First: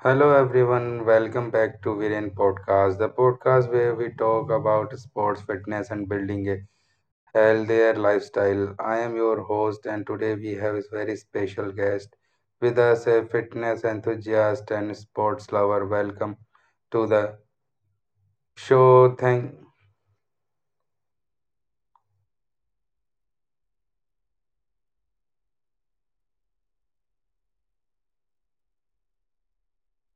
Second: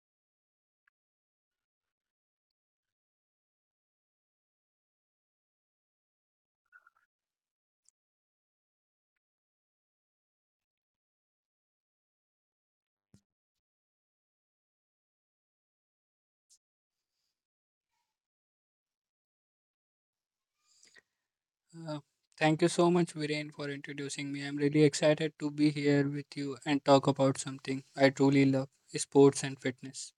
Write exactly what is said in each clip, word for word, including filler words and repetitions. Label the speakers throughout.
Speaker 1: Hello everyone, welcome back to Viren Podcast, the podcast where we talk about sports, fitness, and building a healthier lifestyle. I am your host, and today we have a very special guest with us, a fitness enthusiast and sports lover. Welcome to the show. Thank.
Speaker 2: Uh, Thank you so much, Viren, for introducing me. I'm really excited to be here with you and talk about something I truly love sports and fitness.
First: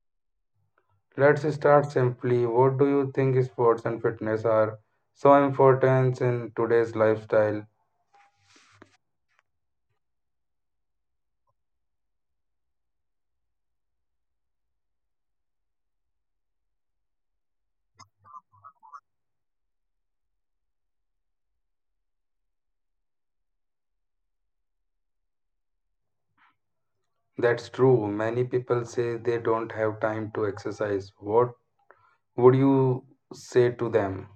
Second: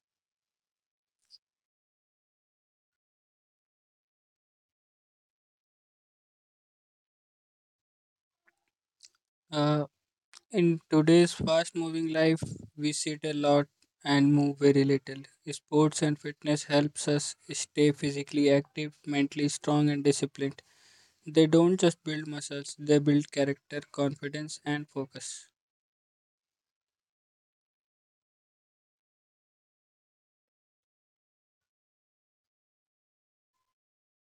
Speaker 1: Let's start simply. What do you think sports and fitness are so important in today's lifestyle?
Speaker 2: Uh, in today's fast moving life, we sit a lot and move very little. Sports and fitness helps us stay physically active, mentally strong, and disciplined. They don't just build muscles, they build character, confidence, and focus.
Speaker 1: That's true. Many people say they don't have time to exercise. What would you say to them?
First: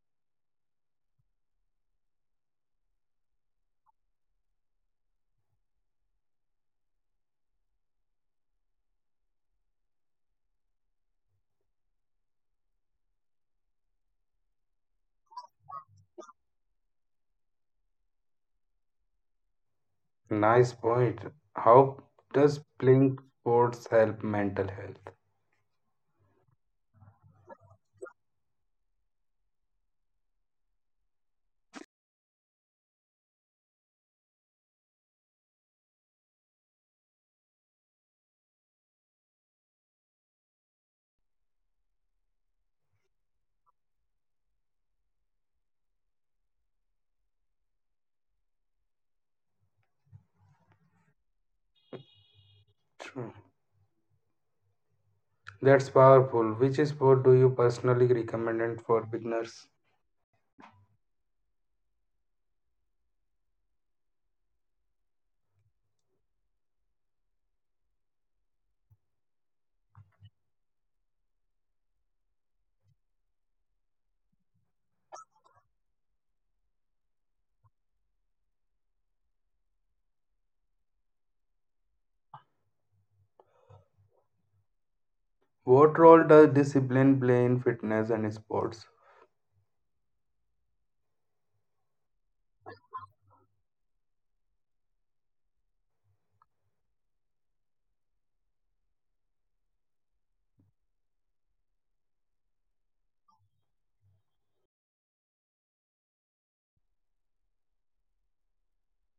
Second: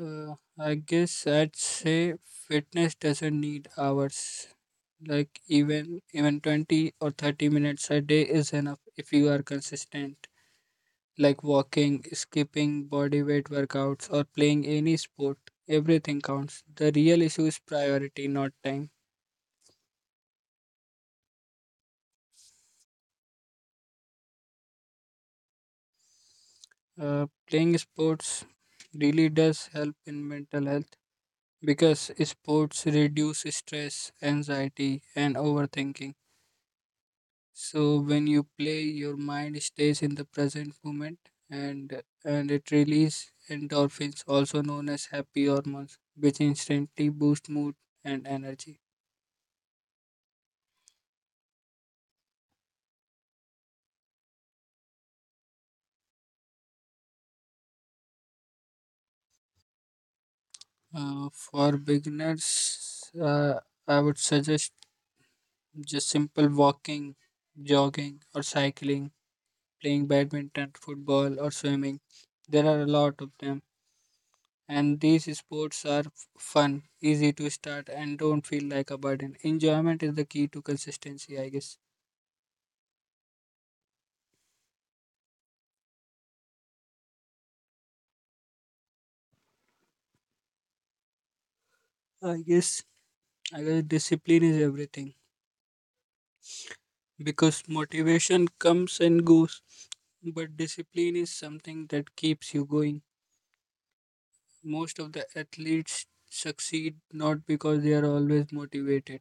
Speaker 2: Uh, I guess I'd say fitness doesn't need hours. Like even even twenty or thirty minutes a day is enough if you are consistent. Like walking, skipping, body weight workouts or playing any sport. Everything counts. The real issue is priority, not time.
Speaker 1: Nice point. How does playing sports help mental health?
Speaker 2: Uh, playing sports really does help in mental health because sports reduce stress, anxiety and overthinking. So when you play, your mind stays in the present moment and and it releases endorphins, also known as happy hormones, which instantly boost mood and energy.
Speaker 1: True. That's powerful. Which sport do you personally recommend and for beginners?
Speaker 2: Uh, for beginners, uh, I would suggest just simple walking, jogging, or cycling, playing badminton, football, or swimming. There are a lot of them and these sports are f- fun, easy to start, and don't feel like a burden. Enjoyment is the key to consistency, I guess.
Speaker 1: What role does discipline play in fitness and sports?
Speaker 2: I guess I guess discipline is everything because motivation comes and goes, but discipline is something that keeps you going. Most of the athletes succeed not because they are always motivated,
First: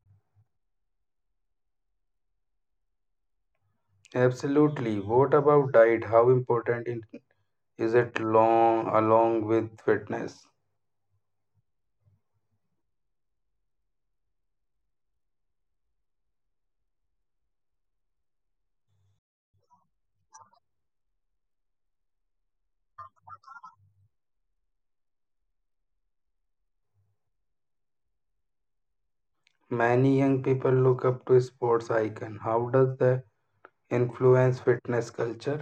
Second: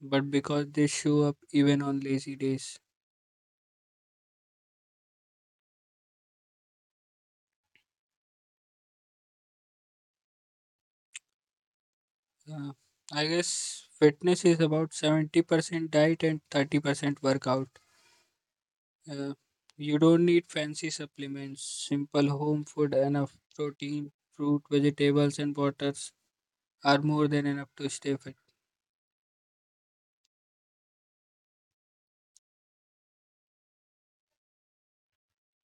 Speaker 2: but because they show up even on lazy days.
Speaker 1: Absolutely. What about diet? How important it- is it long along with fitness?
Speaker 2: Uh, I guess fitness is about seventy percent diet and thirty percent workout. Uh, you don't need fancy supplements. Simple home food, enough protein, fruit, vegetables, and waters are more than enough to stay fit.
Speaker 1: Many young people look up to sports icon. How does that influence fitness culture?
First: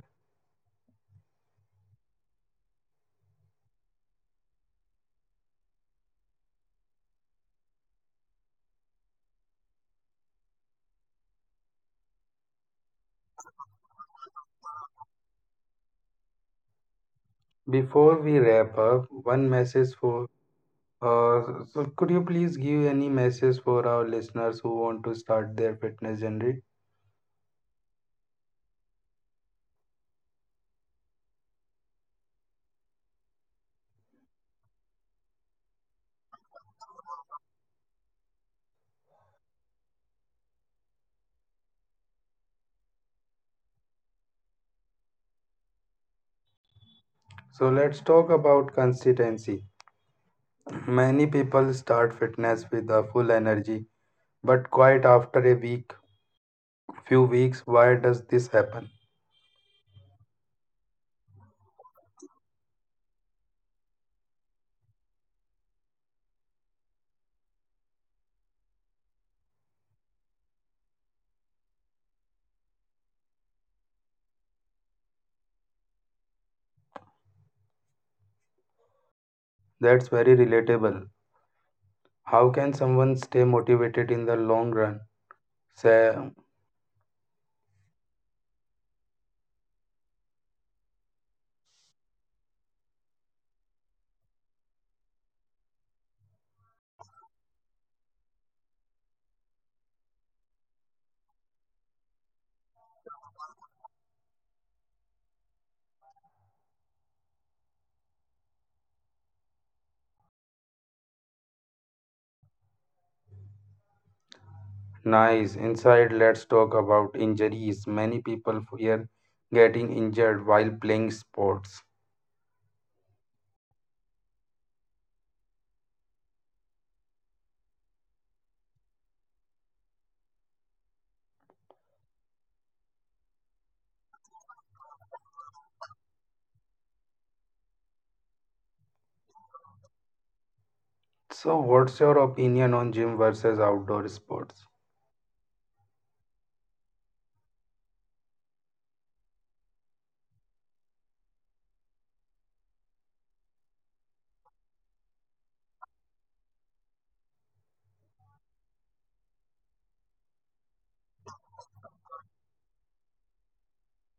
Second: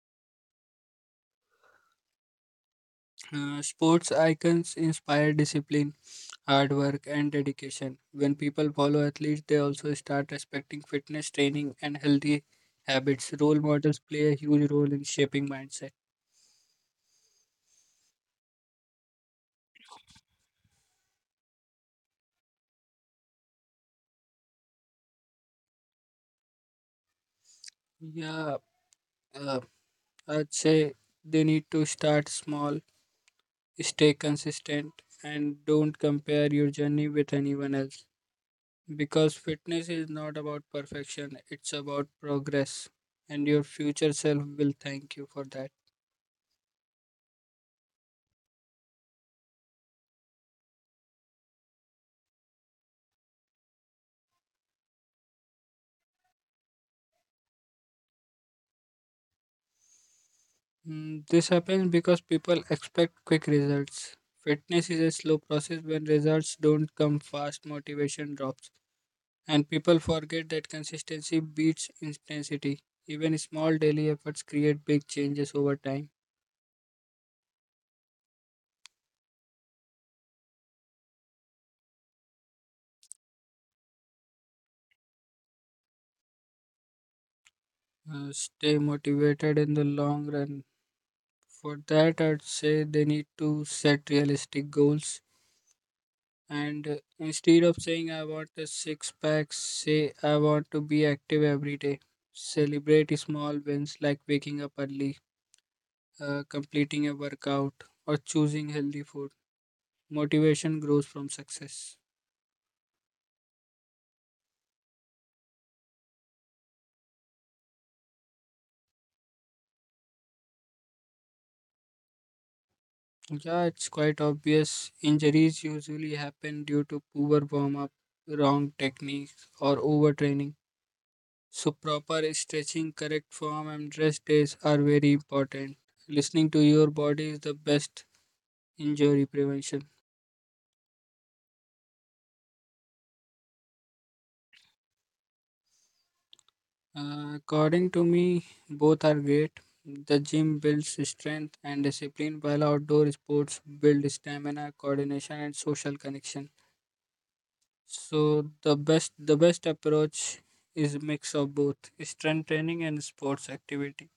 Speaker 2: Uh, sports icons inspire discipline, hard work, and dedication. When people follow athletes, they also start respecting fitness training and healthy habits. Role models play a huge role in shaping mindset.
Speaker 1: Before we wrap up, one message for uh, so could you please give any message for our listeners who want to start their fitness journey?
Speaker 2: Yeah, uh, I'd say they need to start small. Stay consistent and don't compare your journey with anyone else because fitness is not about perfection, it's about progress, and your future self will thank you for that.
Speaker 1: So let's talk about consistency. Many people start fitness with a full energy, but quite after a week, few weeks, why does this happen?
Speaker 2: Mm, this happens because people expect quick results. Fitness is a slow process. When results don't come fast, motivation drops, and people forget that consistency beats intensity. Even small daily efforts create big changes over time.
Speaker 1: That's very relatable. How can someone stay motivated in the long run? Say
Speaker 2: Uh, stay motivated in the long run. For that, I'd say they need to set realistic goals. And uh, instead of saying, I want a six pack, say, I want to be active every day. Celebrate small wins like waking up early, uh, completing a workout, or choosing healthy food. Motivation grows from success.
Speaker 1: nice. Inside, let's talk about injuries. Many people fear getting injured while playing sports.
Speaker 2: Yeah, it's quite obvious. Injuries usually happen due to poor warm up, wrong techniques, or overtraining. So proper stretching, correct form and rest days are very important. Listening to your body is the best injury prevention.
Speaker 1: So, what's your opinion on gym versus outdoor sports?
Speaker 2: Uh, according to me, both are great. The gym builds strength and discipline, while outdoor sports build stamina, coordination, and social connection. So the best the best approach is mix of both strength training and sports activity.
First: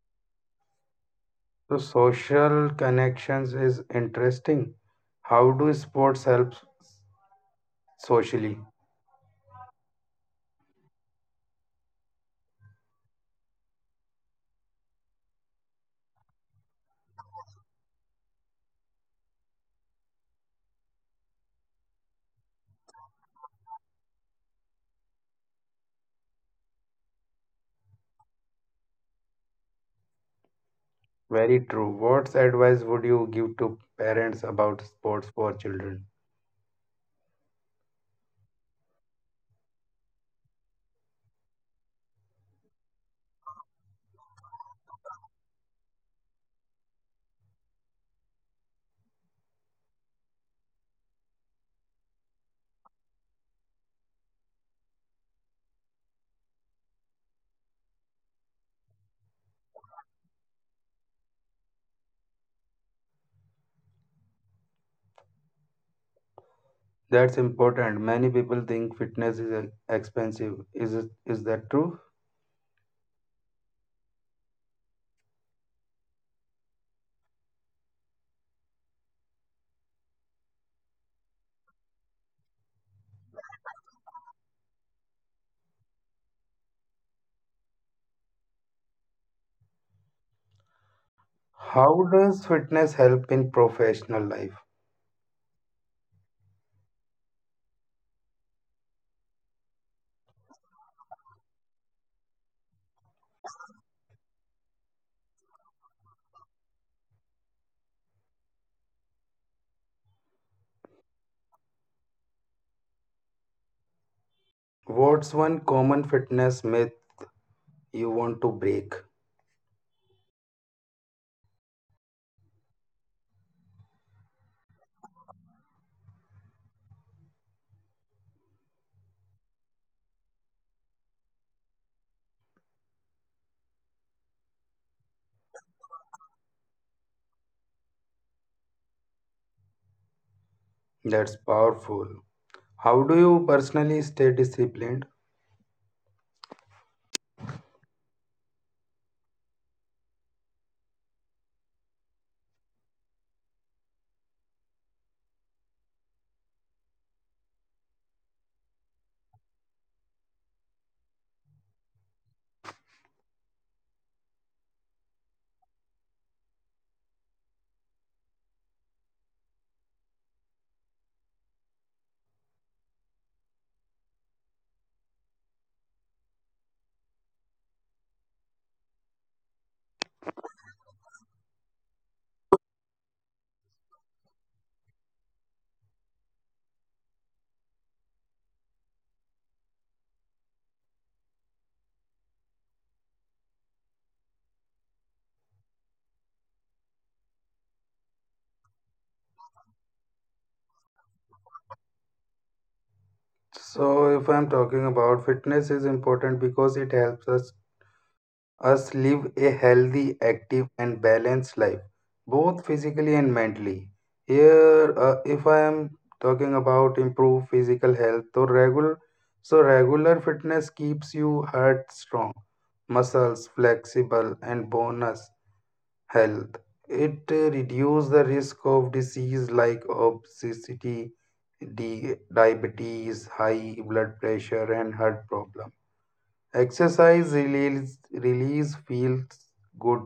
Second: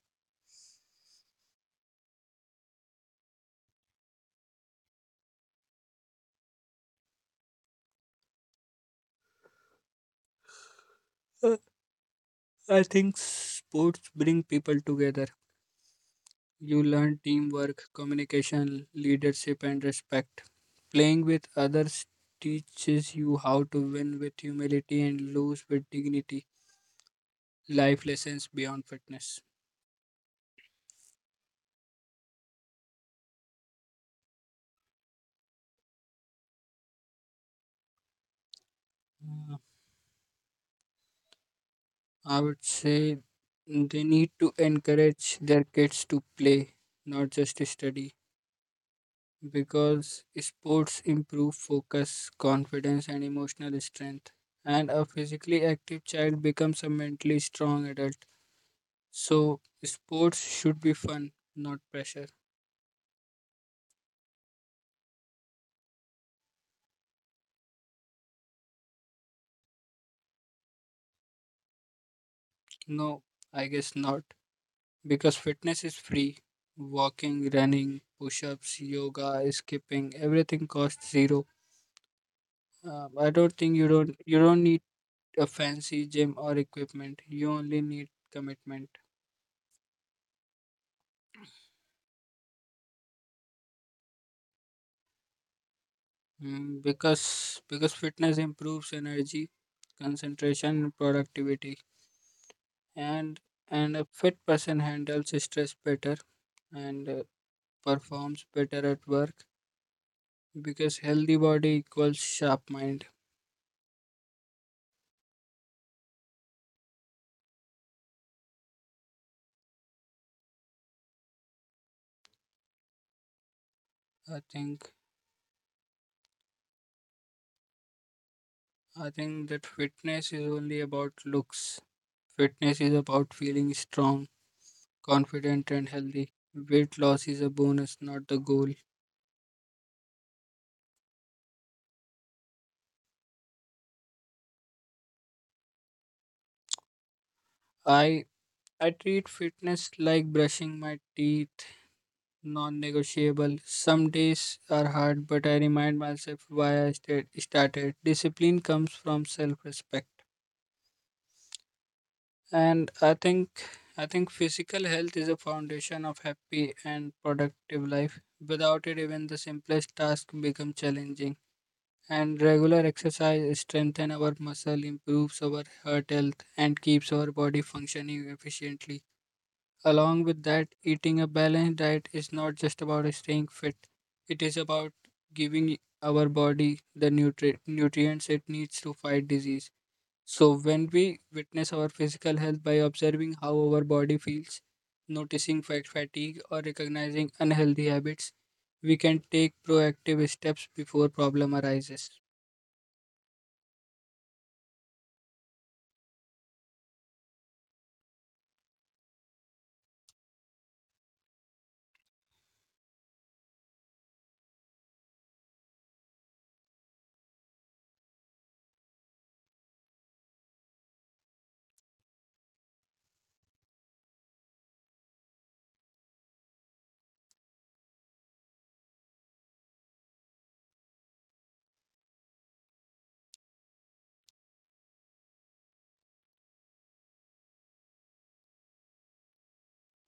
Speaker 1: So, social connections is interesting. How do sports help socially?
Speaker 2: Uh, I think sports bring people together. You learn teamwork, communication, leadership, and respect. Playing with others teaches you how to win with humility and lose with dignity. Life lessons beyond fitness.
Speaker 1: Very true. What advice would you give to parents about sports for children?
Speaker 2: I would say they need to encourage their kids to play, not just study, because sports improve focus, confidence, and emotional strength. And a physically active child becomes a mentally strong adult. So sports should be fun, not pressure.
Speaker 1: That's important. Many people think fitness is uh, expensive. Is it, is that true?
Speaker 2: No, I guess not. Because fitness is free. Walking, running, push-ups, yoga, skipping, everything costs zero. Uh, I don't think you don't you don't need a fancy gym or equipment. You only need commitment.
Speaker 1: How does fitness help in professional life?
Speaker 2: Mm, because because fitness improves energy, concentration, and productivity, and and a fit person handles stress better and uh, performs better at work because healthy body equals sharp mind.
Speaker 1: What's one common fitness myth you want to break?
Speaker 2: I think I think that fitness is only about looks. Fitness is about feeling strong, confident and healthy. Weight loss is a bonus, not the goal.
Speaker 1: That's powerful. How do you personally stay disciplined?
Speaker 2: I I treat fitness like brushing my teeth, non-negotiable. Some days are hard, but I remind myself why I sta- started. Discipline comes from self-respect. And i think i think physical health is a foundation of happy and productive life. Without it even the simplest task become challenging, and regular exercise strengthens our muscle, improves our heart health and keeps our body functioning efficiently. Along with that, eating a balanced diet is not just about staying fit, it is about giving our body the nutri- nutrients it needs to fight disease. So, when we witness our physical health by observing how our body feels, noticing fat fatigue, or recognizing unhealthy habits, we can take proactive steps before problem arises.
Speaker 1: So, if I'm talking about fitness, is important because it helps us us live a healthy, active, and balanced life, both physically and mentally. Here, uh, if I am talking about improve physical health, so regular, so regular fitness keeps you heart strong, muscles flexible, and bonus health. It uh, reduces the risk of disease like obesity, di- diabetes, high blood pressure, and heart problem. Exercise release, release feels good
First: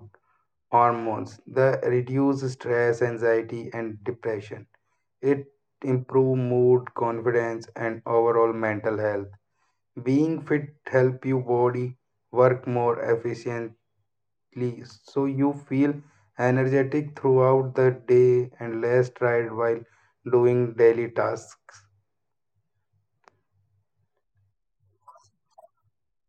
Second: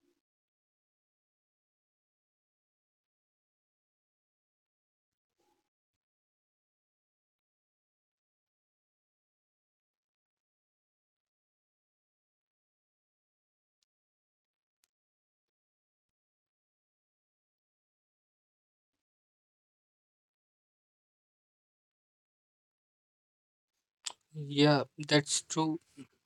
Speaker 1: hormones that reduce stress, anxiety, and depression. It improve mood, confidence, and overall mental health. Being fit help your body work more efficiently, so you feel energetic throughout the day and less tired while doing daily tasks.
Speaker 2: Yeah, that's true.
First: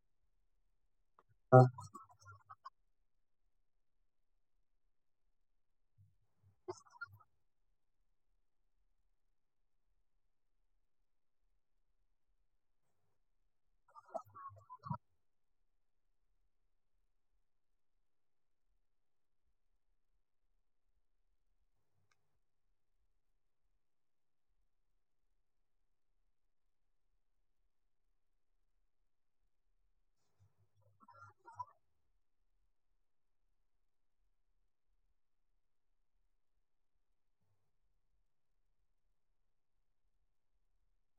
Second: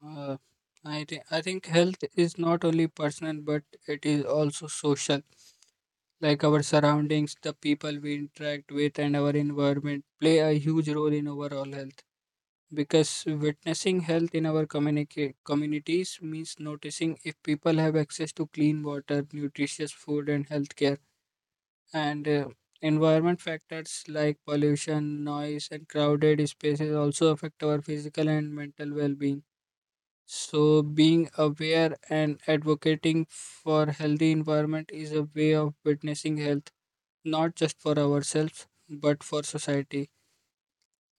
Speaker 2: Uh, I think I
Speaker 1: Uh,
Speaker 2: think health is not only personal, but it is also social. Like our surroundings, the people we interact with, and our environment play a huge role in overall health. Because witnessing health in our communica- communities means noticing if people have access to clean water, nutritious food, and healthcare. And uh, environment factors like pollution, noise, and crowded spaces also affect our physical and mental well being. So, being aware and advocating for healthy environment is a way of witnessing health, not just for ourselves, but for society.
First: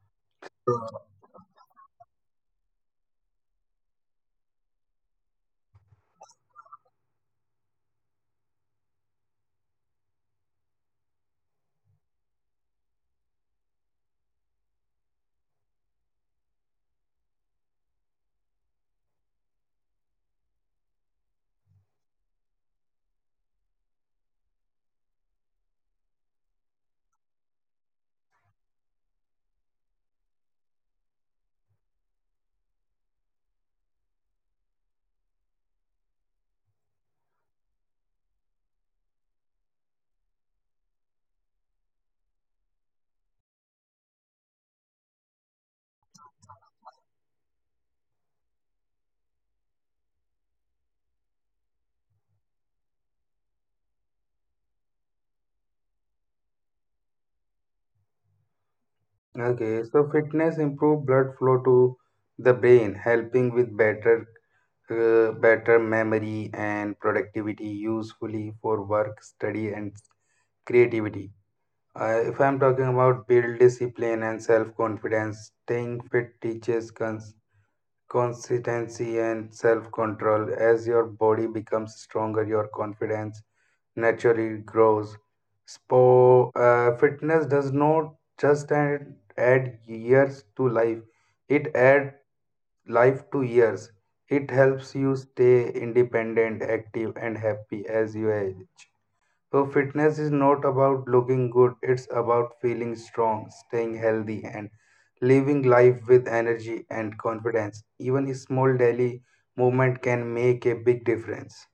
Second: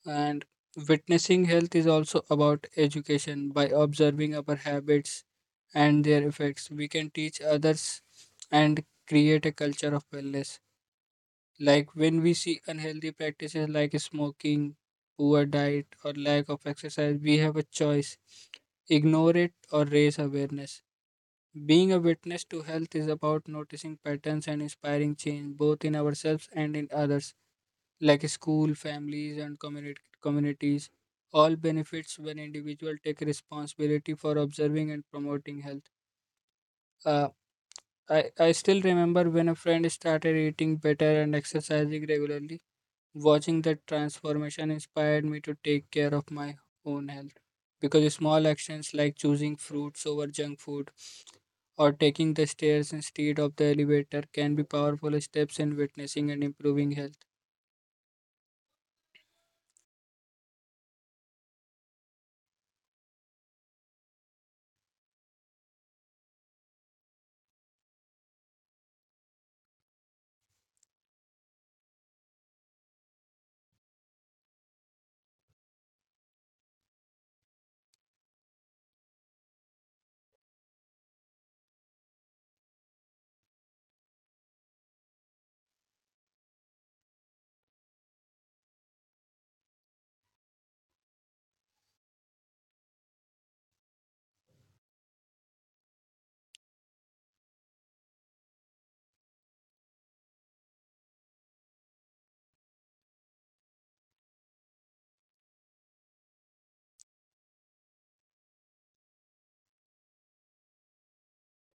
Speaker 2: And witnessing health is also about education. By observing our habits and their effects, we can teach others and create a culture of wellness. Like when we see unhealthy practices like smoking, poor diet, or lack of exercise, we have a choice, ignore it or raise awareness. Being a witness to health is about noticing patterns and inspiring change both in ourselves and in others like school, families, and community communities. All benefits when individual take responsibility for observing and promoting health. Uh, I, I still remember when a friend started eating better and exercising regularly. Watching that transformation inspired me to take care of my own health because small actions like choosing fruits over junk food or taking the stairs instead of the elevator can be powerful steps in witnessing and improving health.
Speaker 1: Okay, so fitness improve blood flow to the brain, helping with better uh, better memory and productivity usefully for work, study, and creativity. Uh, if I'm talking about build discipline and self confidence, staying fit teaches cons- consistency and self control. As your body becomes stronger, your confidence naturally grows. Spo- uh, fitness does not just add, add years to life, it adds life to years. It helps you stay independent, active, and happy as you age. So, fitness is not about looking good, it's about feeling strong, staying healthy, and living life with energy and confidence. Even a small daily movement can make a big difference.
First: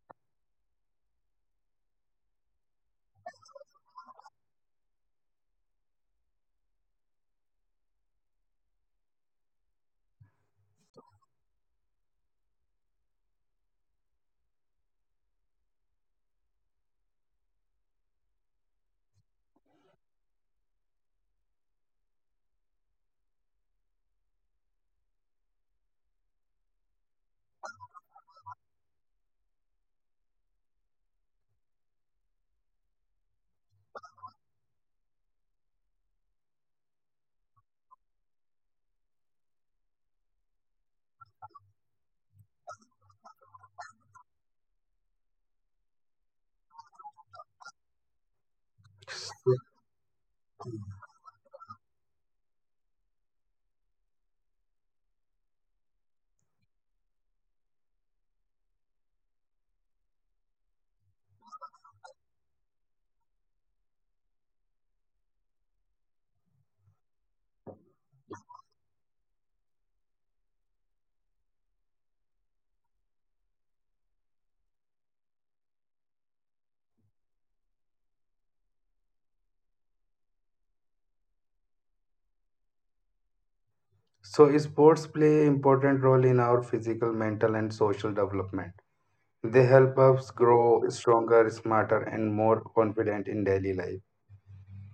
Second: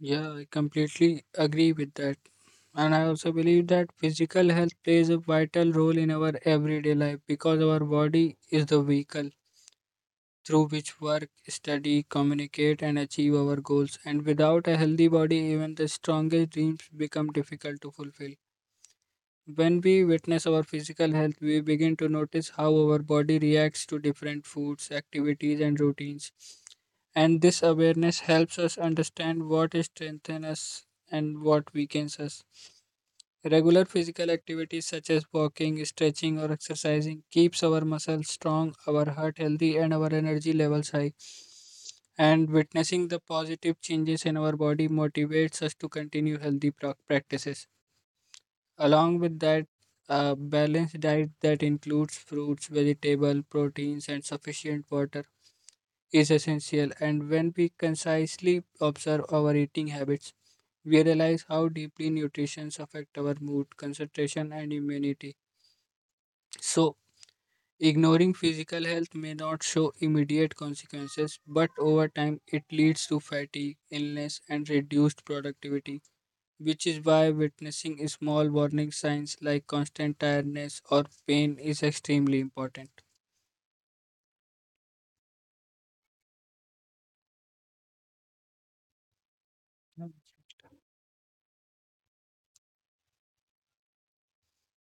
Speaker 2: Yeah, I completely agree with that. And I also believe that physical health plays a vital role in our everyday life because our body is the vehicle through which work, study, communicate, and achieve our goals. And without a healthy body, even the strongest dreams become difficult to fulfill. When we witness our physical health, we begin to notice how our body reacts to different foods, activities, and routines. And this awareness helps us understand what strengthens us and what weakens us. Regular physical activities such as walking, stretching, or exercising keeps our muscles strong, our heart healthy, and our energy levels high. And witnessing the positive changes in our body motivates us to continue healthy prac- practices. Along with that, a balanced diet that includes fruits, vegetables, proteins, and sufficient water is essential. And when we concisely observe our eating habits, we realize how deeply nutrition affects our mood, concentration, and immunity. So, ignoring physical health may not show immediate consequences, but over time, it leads to fatigue, illness, and reduced productivity, which is why witnessing small warning signs like constant tiredness or pain is extremely important.
Speaker 1: So, sports play an important role in our physical, mental, and social development. They help
Speaker 2: Mm.
Speaker 1: us grow stronger, smarter, and more confident in daily life.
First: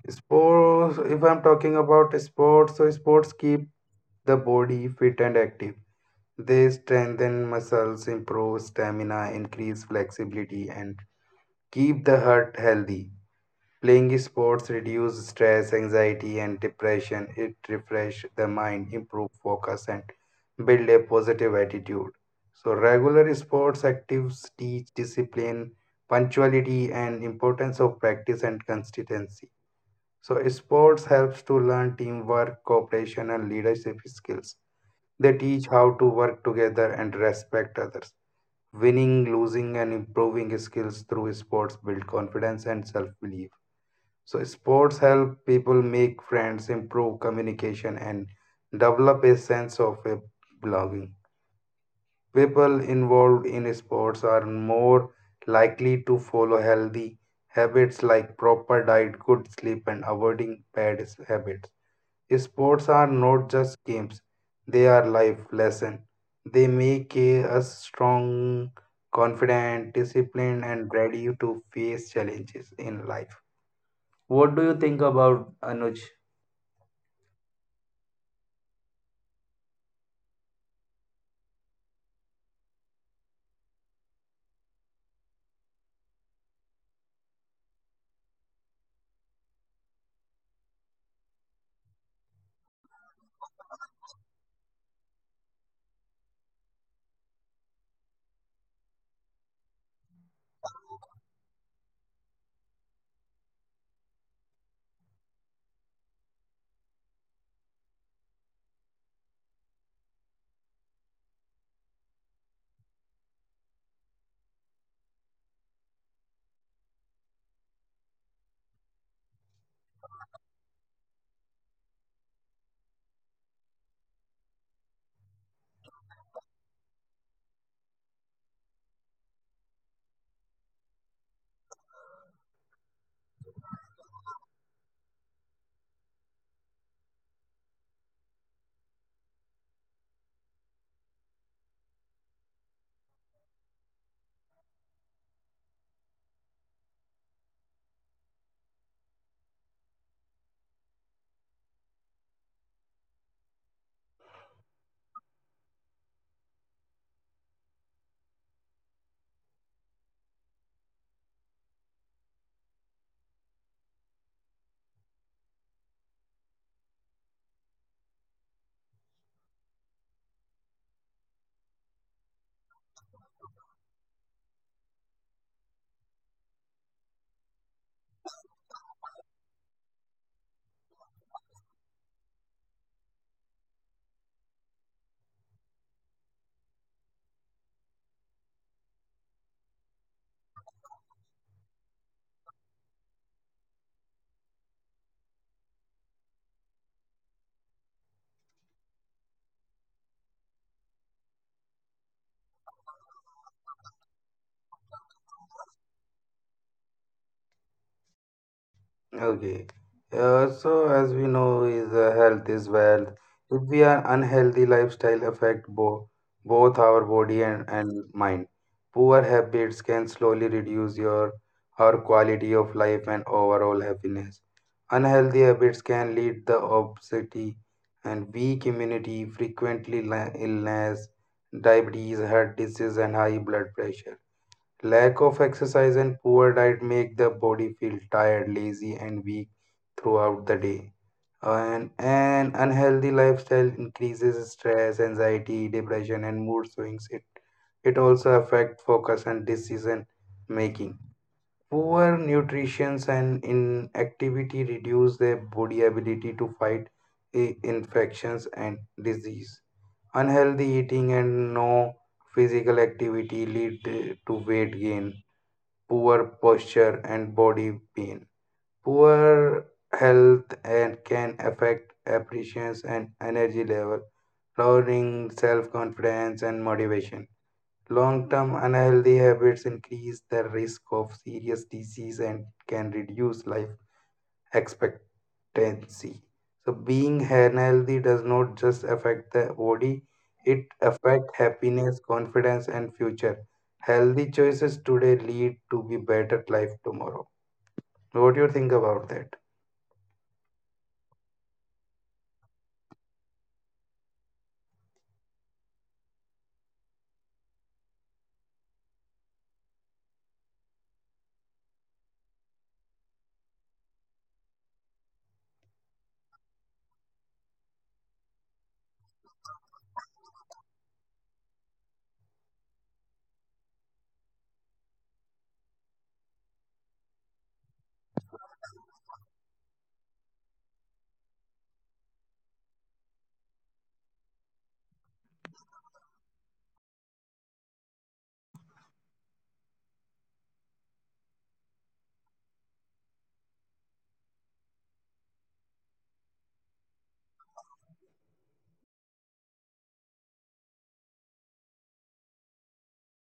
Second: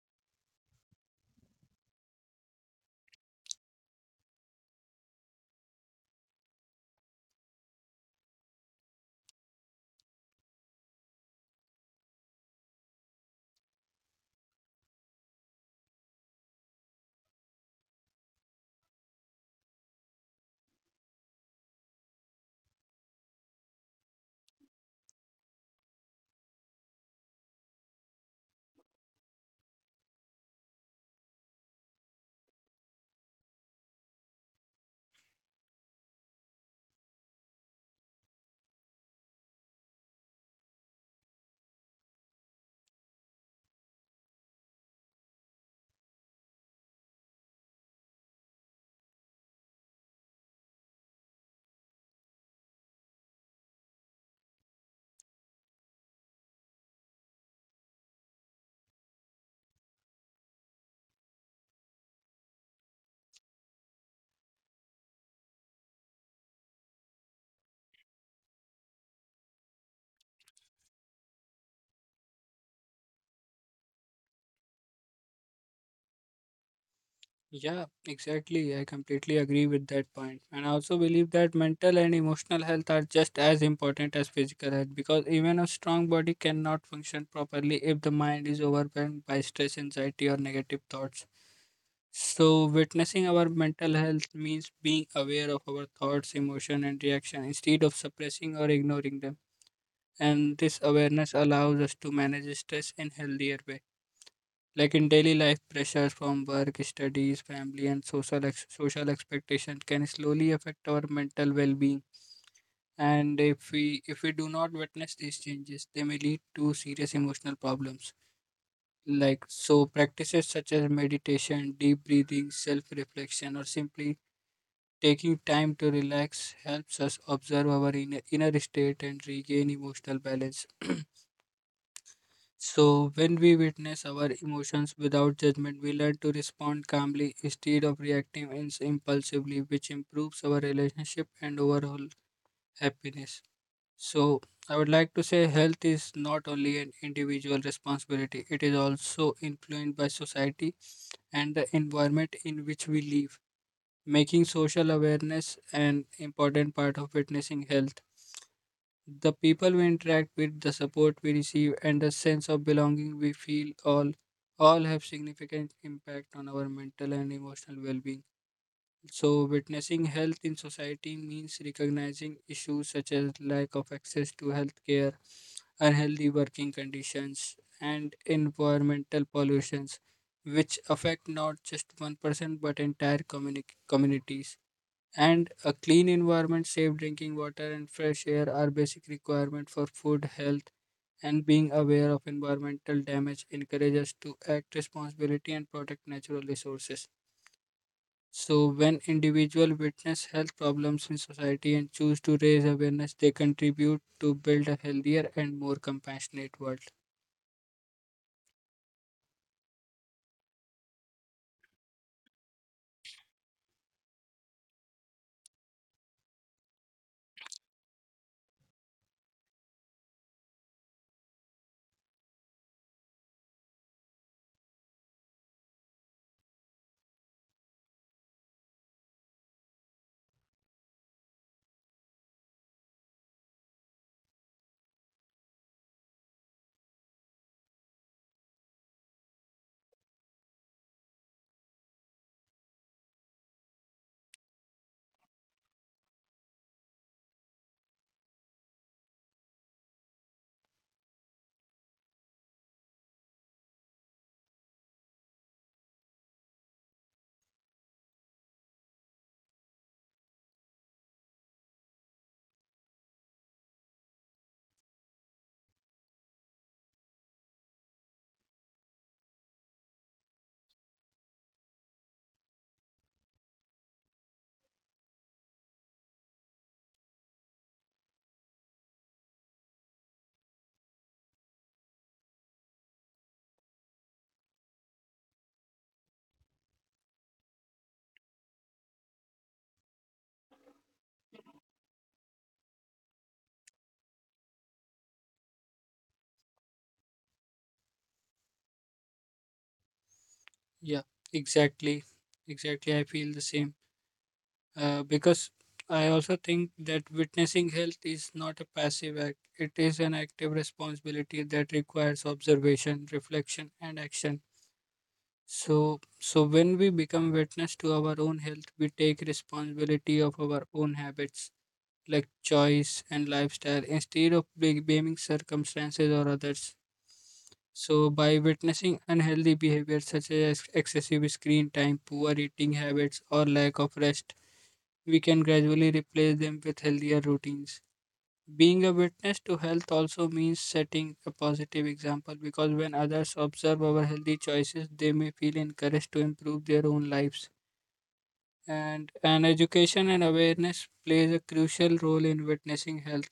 Speaker 1: Sports, if I'm talking about sports, so sports keep the body fit and active. They strengthen muscles, improve stamina, increase flexibility, and keep the heart healthy. Playing sports reduce stress, anxiety, and depression. It refresh the mind, improve focus, and build a positive attitude. So regular sports activities teach discipline, punctuality, and importance of practice and consistency. So sports helps to learn teamwork, cooperation, and leadership skills. They teach how to work together and respect others. Winning, losing, and improving skills through sports build confidence and self-belief. So sports help people make friends, improve communication, and develop a sense of a belonging. People involved in sports are more likely to follow healthy habits like proper diet, good sleep, and avoiding bad habits. Sports are not just games, they are life lessons. They make eh, us strong, confident, disciplined, and ready to face challenges in life. What do you think about Anuj?
Speaker 2: Yeah, exactly. I completely agree with that point. And I also believe that mental and emotional health are just as important as physical health because even a strong body cannot function properly if the mind is overwhelmed by stress, anxiety, or negative thoughts. So, witnessing our mental health means being aware of our thoughts, emotion, and reaction instead of suppressing or ignoring them. And this awareness allows us to manage stress in healthier way. Like in daily life, pressures from work, studies, family and social ex- social expectations can slowly affect our mental well-being, and if we if we do not witness these changes they may lead to serious emotional problems. Like, so practices such as meditation, deep breathing, self-reflection or simply taking time to relax helps us observe our inner, inner state and regain emotional balance. So, when we witness our emotions without judgment, we learn to respond calmly instead of reacting ins- impulsively, which improves our relationship and overall happiness. So, I would like to say health is not only an individual responsibility, it is also influenced by society and the environment in which we live, making social awareness an important part of witnessing health. The people we interact with, the support we receive, and the sense of belonging we feel all all have significant impact on our mental and emotional well-being. So witnessing health in society means recognizing issues such as lack of access to health care, unhealthy working conditions, and environmental pollutions, which affect not just one person but entire communi- communities. And a clean environment, safe drinking water, and fresh air are basic requirements for food health. And being aware of environmental damage encourages us to act responsibility and protect natural resources. So, when individuals witness health problems in society and choose to raise awareness, they contribute to build a healthier and more compassionate world.
Speaker 1: Okay. Uh, so as we know, is uh, health is wealth. If we are unhealthy lifestyle affect both both our body and, and mind. Poor habits can slowly reduce your our quality of life and overall happiness. Unhealthy habits can lead the obesity and weak immunity, frequently li- illness, diabetes, heart disease, and high blood pressure. Lack of exercise and poor diet make the body feel tired, lazy, and weak throughout the day. An, an unhealthy lifestyle increases stress, anxiety, depression, and mood swings. It, it also affects focus and decision making. Poor nutrition and inactivity reduce the body ability to fight i- infections and disease. Unhealthy eating and no physical activity lead to weight gain poor posture and body pain. Poor health and can affect appreciation and energy level, lowering self-confidence and motivation. Long-term unhealthy habits increase the risk of serious disease and can reduce life expectancy. So being unhealthy does not just affect the body, it affects happiness, confidence, and future. Healthy choices today lead to be better life tomorrow. What do you think about that?
Speaker 2: Yeah, exactly, exactly. I feel the same. uh, because I also think that witnessing health is not a passive act, it is an active responsibility that requires observation, reflection, and action. So, so when we become witness to our own health, we take responsibility of our own habits, like choice and lifestyle, instead of big- blaming circumstances or others. So, by witnessing unhealthy behaviors such as excessive screen time, poor eating habits, or lack of rest, we can gradually replace them with healthier routines. Being a witness to health also means setting a positive example because when others observe our healthy choices, they may feel encouraged to improve their own lives. And an education and awareness plays a crucial role in witnessing health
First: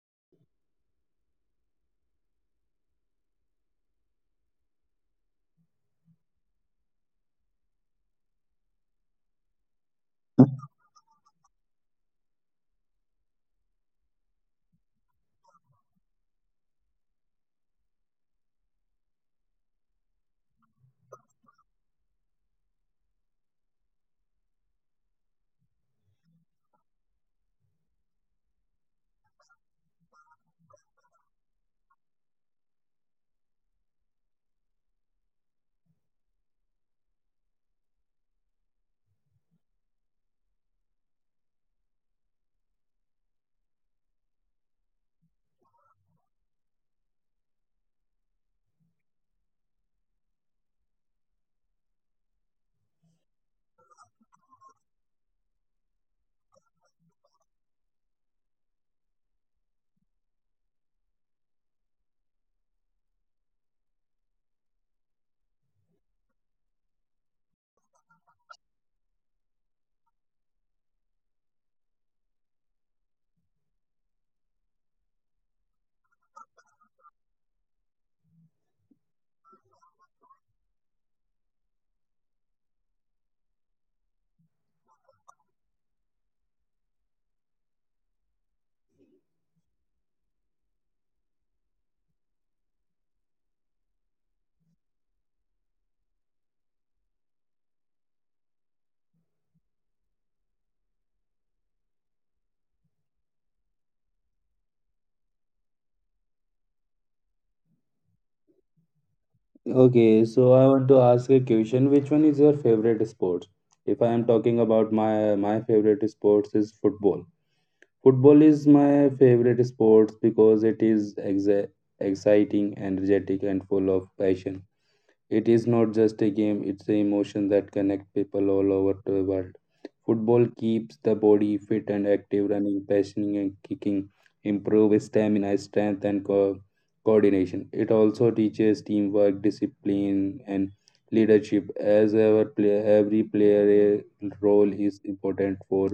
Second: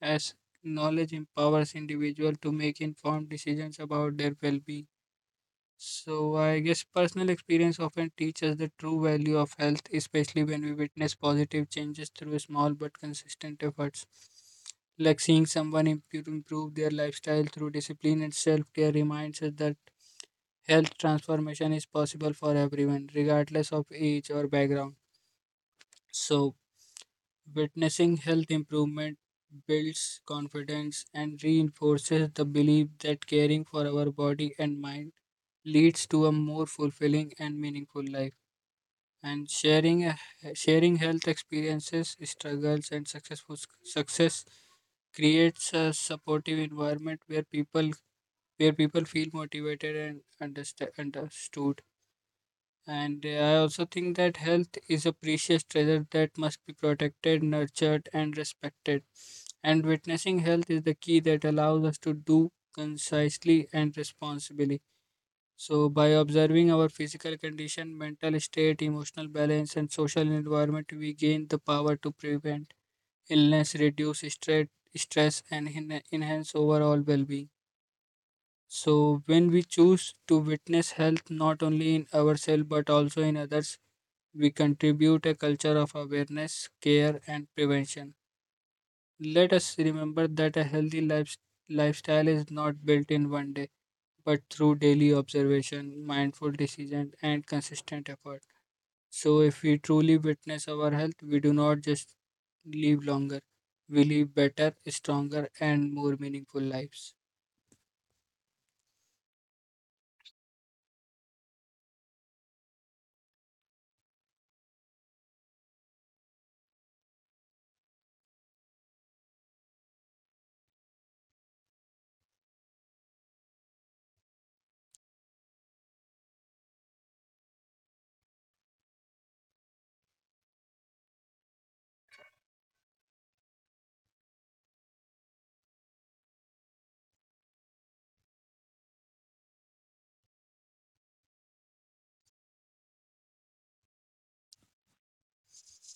Speaker 2: as knowledge empowers individuals to make informed decisions about their well-being. So, I guess personal experience often teaches the true value of health, especially when we witness positive changes through small but consistent efforts. Like seeing someone impu- improve their lifestyle through discipline and self care reminds us that health transformation is possible for everyone, regardless of age or background. So, witnessing health improvement builds confidence and reinforces the belief that caring for our body and mind leads to a more fulfilling and meaningful life. And sharing a, sharing health experiences, struggles, and successful success creates a supportive environment where people where people feel motivated and understa- understood. And uh, I also think that health is a precious treasure that must be protected, nurtured, and respected. And witnessing health is the key that allows us to do concisely and responsibly. So, by observing our physical condition, mental state, emotional balance, and social environment, we gain the power to prevent illness, reduce stre- stress, and en- enhance overall well being. So, when we choose to witness health not only in ourselves but also in others, we contribute a culture of awareness, care, and prevention. Let us remember that a healthy life, lifestyle is not built in one day, but through daily observation, mindful decision, and consistent effort. So, if we truly witness our health, we do not just live longer, we live better, stronger, and more meaningful lives.
Speaker 1: Okay, so I want to ask a question. Which one is your favorite sport? If I am talking about my my favorite sports is football. Football is my favorite sports because it is exa exciting, energetic, and full of passion. It is not just a game; it's an emotion that connects people all over the world. Football keeps the body fit and active, running, passing, and kicking improve stamina, strength, and co- coordination. It also teaches teamwork, discipline, and leadership. As our play, every player eh, role is important for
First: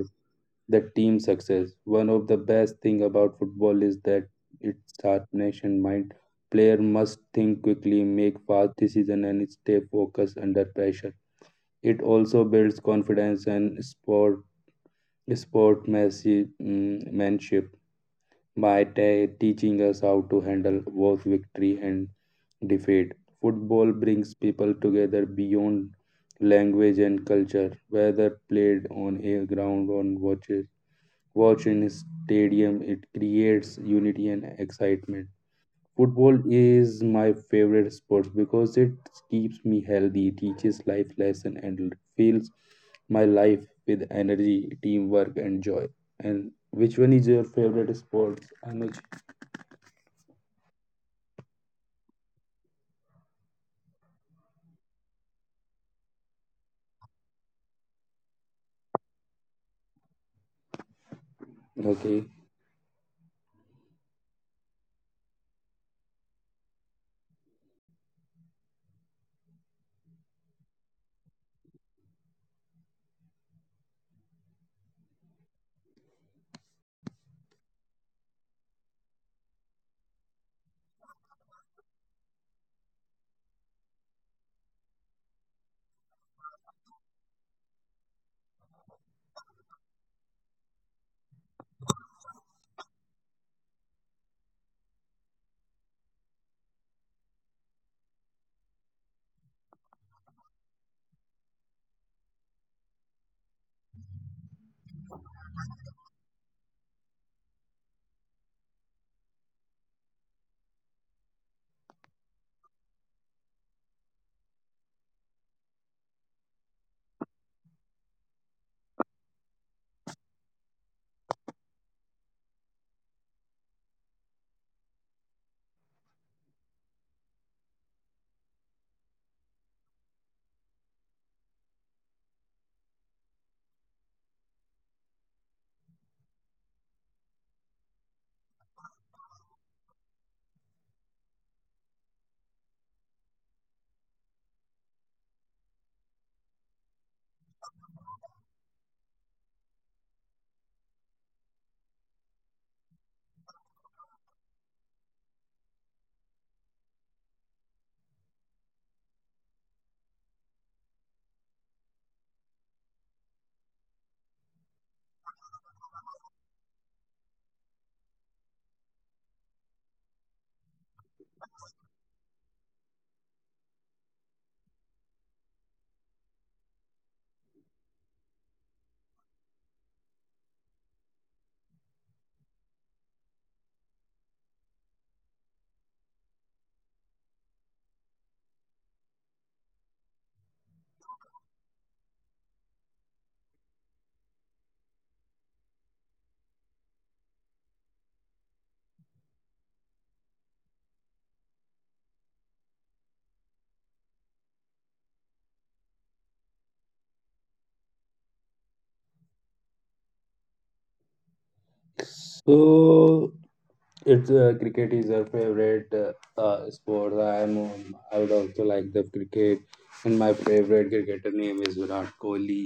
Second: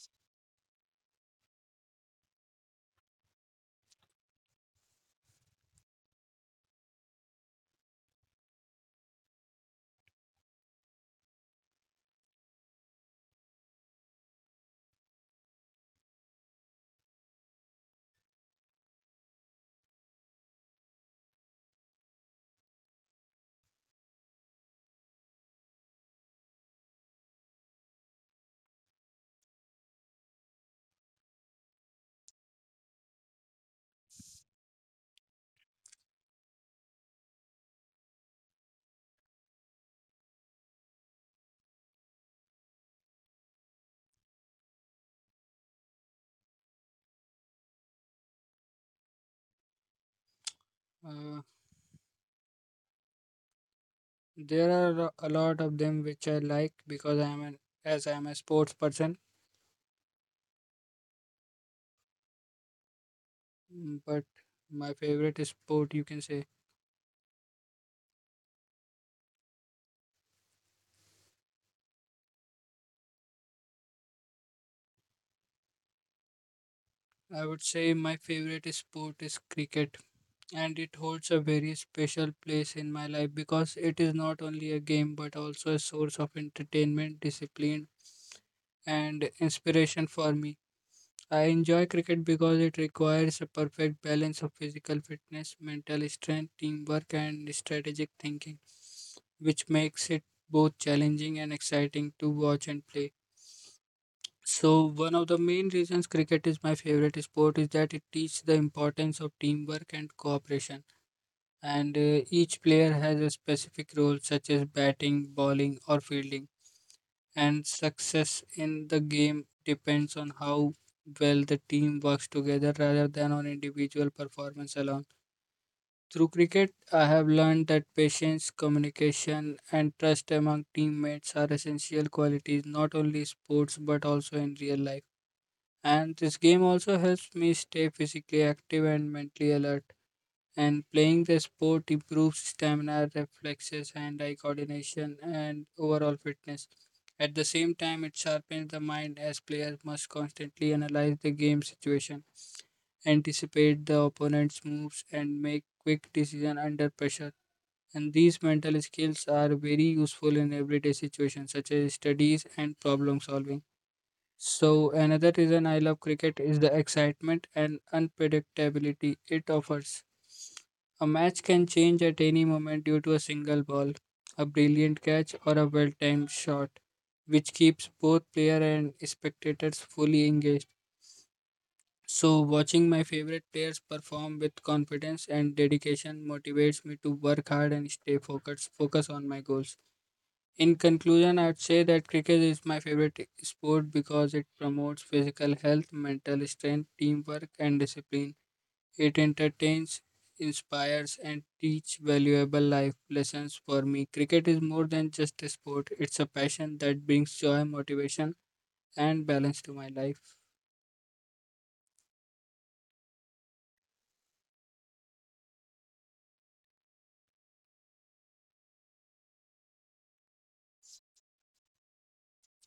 Speaker 1: the team success. One of the best thing about football is that it sharpens and mind. Player must think quickly, make fast decision, and stay focused under pressure. It also builds confidence and sport sportsmanship by ta teaching us how to handle both victory and defeat. Football brings people together beyond language and culture, whether played on a ground or watched watched in a stadium. It creates unity and excitement. Football is my favorite sport because it keeps me healthy, teaches life lesson, and fills my life with energy, teamwork, and joy. And which one is your favorite sport, Anuj?
Speaker 2: Uh, There are a lot of them which I like because I am an as I am a sports person.
Speaker 1: Okay,
Speaker 2: Mm, But my favorite sport, you can say, I would say my favorite sport is cricket, and it holds a very special place in my life because it is not only a game but also a source of entertainment, discipline, and inspiration for me. I enjoy cricket because it requires a perfect balance of physical fitness, mental strength, teamwork, and strategic thinking, which makes it both challenging and exciting to watch and play. So, one of the main reasons cricket is my favorite sport is that it teaches the importance of teamwork and cooperation. And uh, each player has a specific role, such as batting, bowling, or fielding, and success in the game depends on how well the team works together rather than on individual performance alone. Through cricket, I have learned that patience, communication, and trust among teammates are essential qualities not only in sports but also in real life. And this game also helps me stay physically active and mentally alert, and playing the sport improves stamina, reflexes, hand eye coordination, and overall fitness. At the same time, it sharpens the mind as players must constantly analyze the game situation, anticipate the opponent's moves, and make quick decisions under pressure. And these mental skills are very useful in everyday situations such as studies and problem solving. So, another reason I love cricket is the excitement and unpredictability it offers. A match can change at any moment due to a single ball, a brilliant catch, or a well timed shot, which keeps both player and spectators fully engaged. So, watching my favorite players perform with confidence and dedication motivates me to work hard and stay focused, focus on my goals. In conclusion, I'd say that cricket is my favorite sport because it promotes physical health, mental strength, teamwork, and discipline. It entertains, inspires, and teaches valuable life lessons for me. Cricket is more than just a sport, it's a passion that brings joy, motivation, and balance to my life.
Speaker 1: so it's uh, cricket is our favorite uh, uh, sport. I am um, I would also like the cricket, and my favorite cricketer name is Virat Kohli.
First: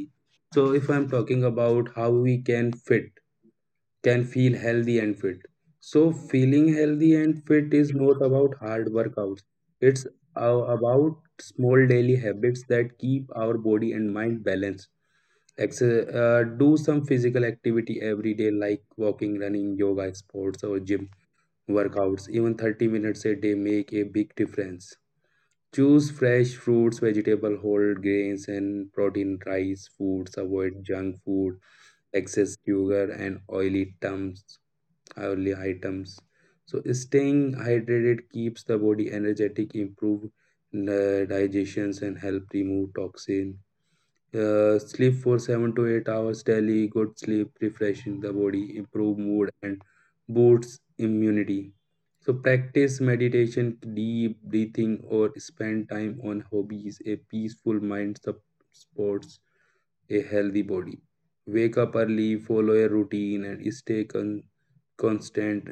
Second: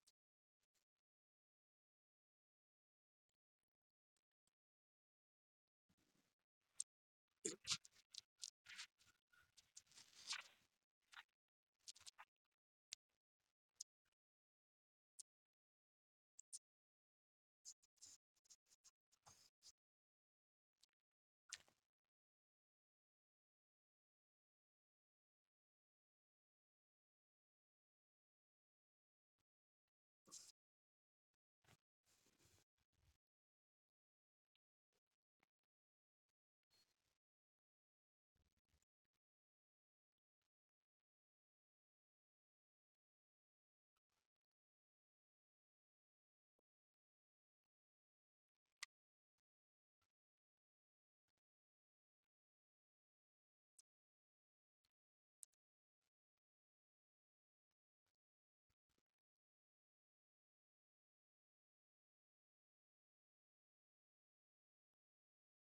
Speaker 1: So if I'm talking about how we can fit can feel healthy and fit. So, feeling healthy and fit is not about hard workouts, it's a- about small daily habits that keep our body and mind balanced. Exer- uh, do some physical activity every day, like walking, running, yoga, sports, or gym workouts. Even thirty minutes a day make a big difference. Choose fresh fruits, vegetable, whole grains, and protein rice foods. Avoid junk food, excess sugar, and oily terms oily items. So staying hydrated keeps the body energetic, improve uh, digestions, and help remove toxin. Uh, sleep for seven to eight hours daily. Good sleep refreshing the body, improve mood, and boosts immunity. So practice meditation, deep breathing, or spend time on hobbies. A peaceful mind supports a healthy body. Wake up early, follow a routine, and stay con- constant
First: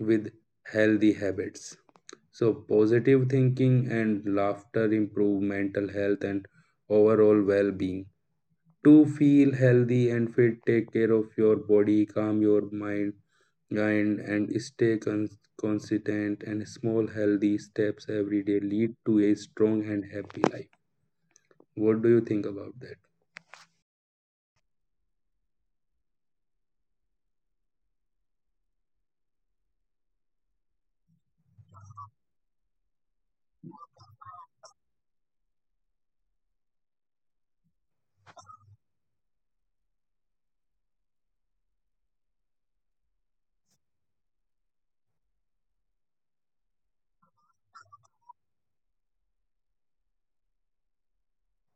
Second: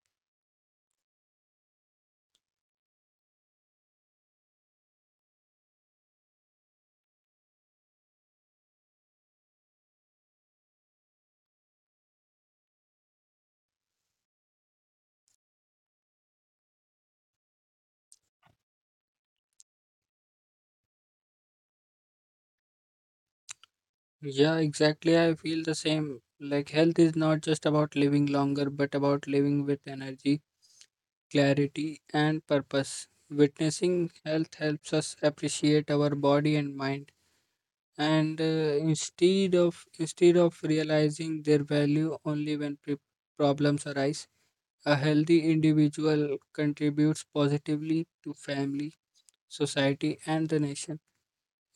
Speaker 1: with healthy habits. So, positive thinking and laughter improve mental health and overall well being. To feel healthy and fit, take care of your body, calm your mind, mind and stay con- consistent. And small, healthy steps every day lead to a strong and happy life. What do you think about that?
Speaker 2: Yeah, exactly. I feel the same. Like, health is not just about living longer, but about living with energy, clarity, and purpose. Witnessing health helps us appreciate our body and mind, and uh, instead of instead of realizing their value only when pre- problems arise, a healthy individual contributes positively to family, society, and the nation.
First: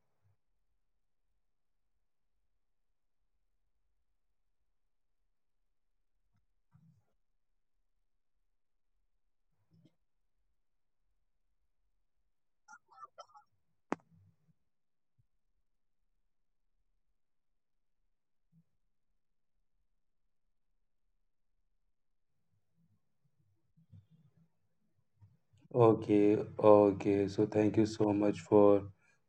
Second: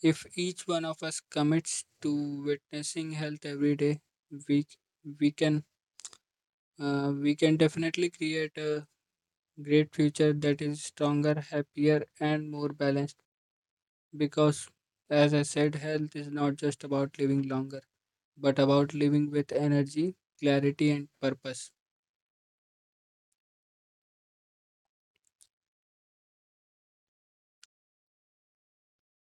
Speaker 2: If each one of us commits to witnessing health every day, we we can uh, we can definitely create a great future that is stronger, happier, and more balanced. Because, as I said, health is not just about living longer, but about living with energy, clarity, and purpose.
Speaker 1: Okay, okay. So thank you so much for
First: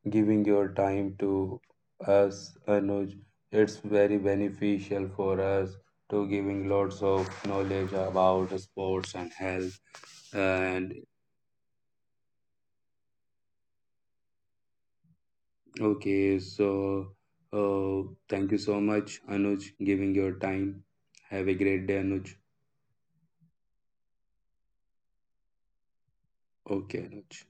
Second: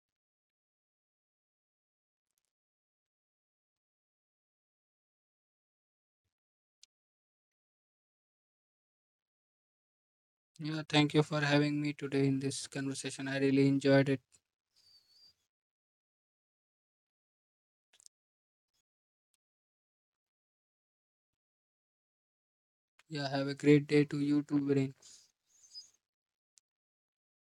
Speaker 1: giving your time to us, Anuj. It's very beneficial for us to giving lots of knowledge about sports and health.
Speaker 2: Yeah,
Speaker 1: And
Speaker 2: thank you for having me today in this conversation. I really enjoyed it.
Speaker 1: okay, so uh, thank you so much, Anuj, giving your time. Have a great day, Anuj.
Speaker 2: Yeah, have a great day to you too, Viren.
Speaker 1: Okay, Anuj.